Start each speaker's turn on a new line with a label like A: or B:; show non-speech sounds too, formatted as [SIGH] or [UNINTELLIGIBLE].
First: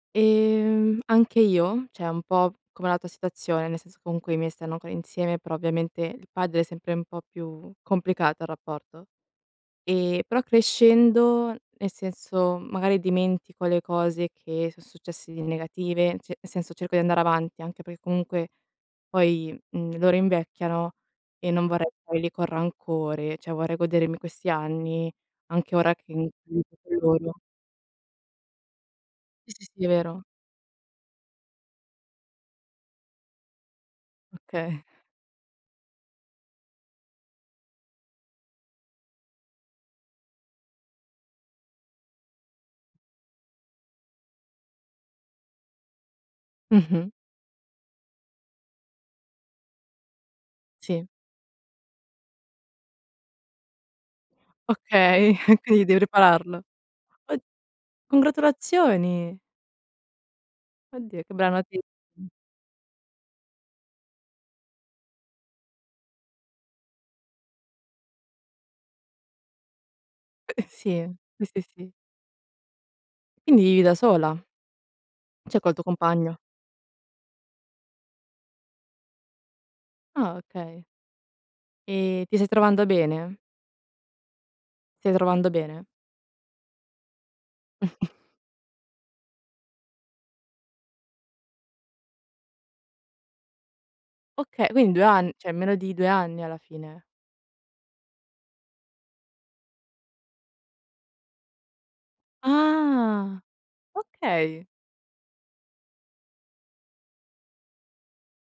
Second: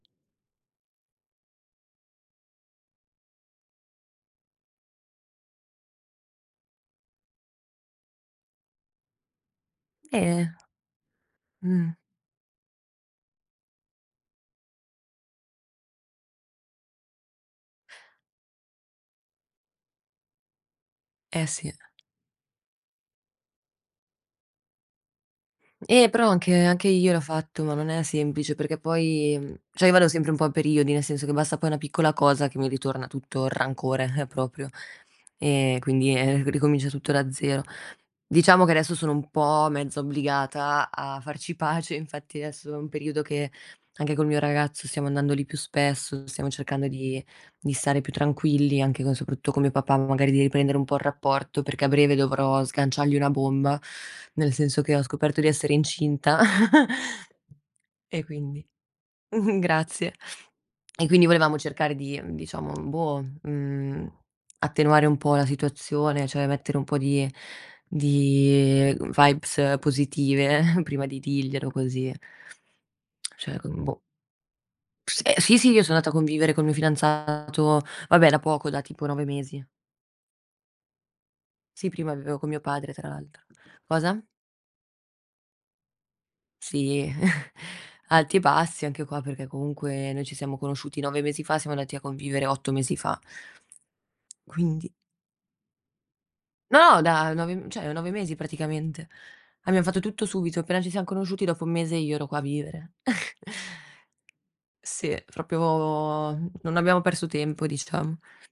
A: Ehm, anche io, cioè un po' come la tua situazione, nel senso comunque i miei stanno ancora insieme, però ovviamente il padre è sempre un po' più complicato il rapporto. Ehm, però
B: Bene.
A: crescendo,
B: Mh.
A: nel senso, magari dimentico le cose che so' successe di negative, cioè nel senso cerco di andare avanti, anche per comunque poi, mhmm, loro invecchiano
B: Eh
A: e non
B: sì.
A: vorrei stare lì con rancore, cioè vorrei godermi questi anni anche ora
B: Eh, però
A: che
B: anche anche
A: [UNINTELLIGIBLE]
B: io l'ho
A: loro.
B: fatto, ma non è semplice, perché poi
A: Sì,
B: mhmm,
A: sì, sì,
B: cioè io vado
A: vero.
B: sempre un po' a periodi, nel senso che basta poi una piccola cosa che mi ritorna tutto il rancore [CHUCKLES] proprio;
A: Okay.
B: e quindi, ehm, ricomincia tutto da zero. Diciamo che adesso sono un po' mezza obbligata a farci pace, infatti esso è un periodo che, anche col mio ragazzo stiamo andando lì più spesso, stiamo cercando
A: Mh-mh.
B: di di stare più tranquilli, anche co soprattu con mio papà, magari di riprendere un po' il
A: Sì.
B: rapporto, perché a breve dovrò sganciargli una bomba, nel senso che ho
A: Okay,
B: scoperto di
A: e
B: essere
A: quindi devi
B: incinta.
A: ripararlo. O
B: [CHUCKLES] E quindi
A: congratulazioni!
B: [CHUCKLES] Grazie. E
A: Oddio,
B: quindi
A: che bella
B: volevamo
A: noti
B: cercare di, uhm, diciamo, boh, mhmm, attenuare un po' la situazione, cioè mettere un po' di di, ehm, vibes
A: E
B: positive
A: eh, sì.
B: prima di
A: Sì, sì,
B: dirglielo,
A: sì.
B: così. Cioè
A: Indi vivi
B: con
A: da
B: boh.
A: sola?
B: S ehm, sì
A: Cioè
B: sì,
A: col
B: io
A: tuo
B: so' andata a
A: compagno.
B: convivere col mio fidanzato, vabbè da poco, da tipo 9 mesi.
A: Ah, okay.
B: Sì, prima
A: Ehm, ti
B: vivevo
A: stai
B: con mio
A: trovando
B: padre tra
A: bene?
B: l'altro. Cosa?
A: Stai trovando bene?
B: Sì. [CHUCKLES]
A: [COUGHS]
B: Alti e bassi anche qua, perché comunque noi ci siamo conosciuti 9 mesi fa, siamo andati a convivere 8 mesi fa.
A: Oka
B: Quindi
A: quin 2 an cioè meno di 2 anni, alla
B: No!
A: fine?
B: Da, 9 m cioè 9 mesi praticamente. Abbiam fatto tutto subito, appena ci siam conosciuti dopo 1 mese io ero qua a vivere. [CHUCKLES]
A: Ah! Okay.
B: Sì, proprio n non abbiamo perso tempo diciam.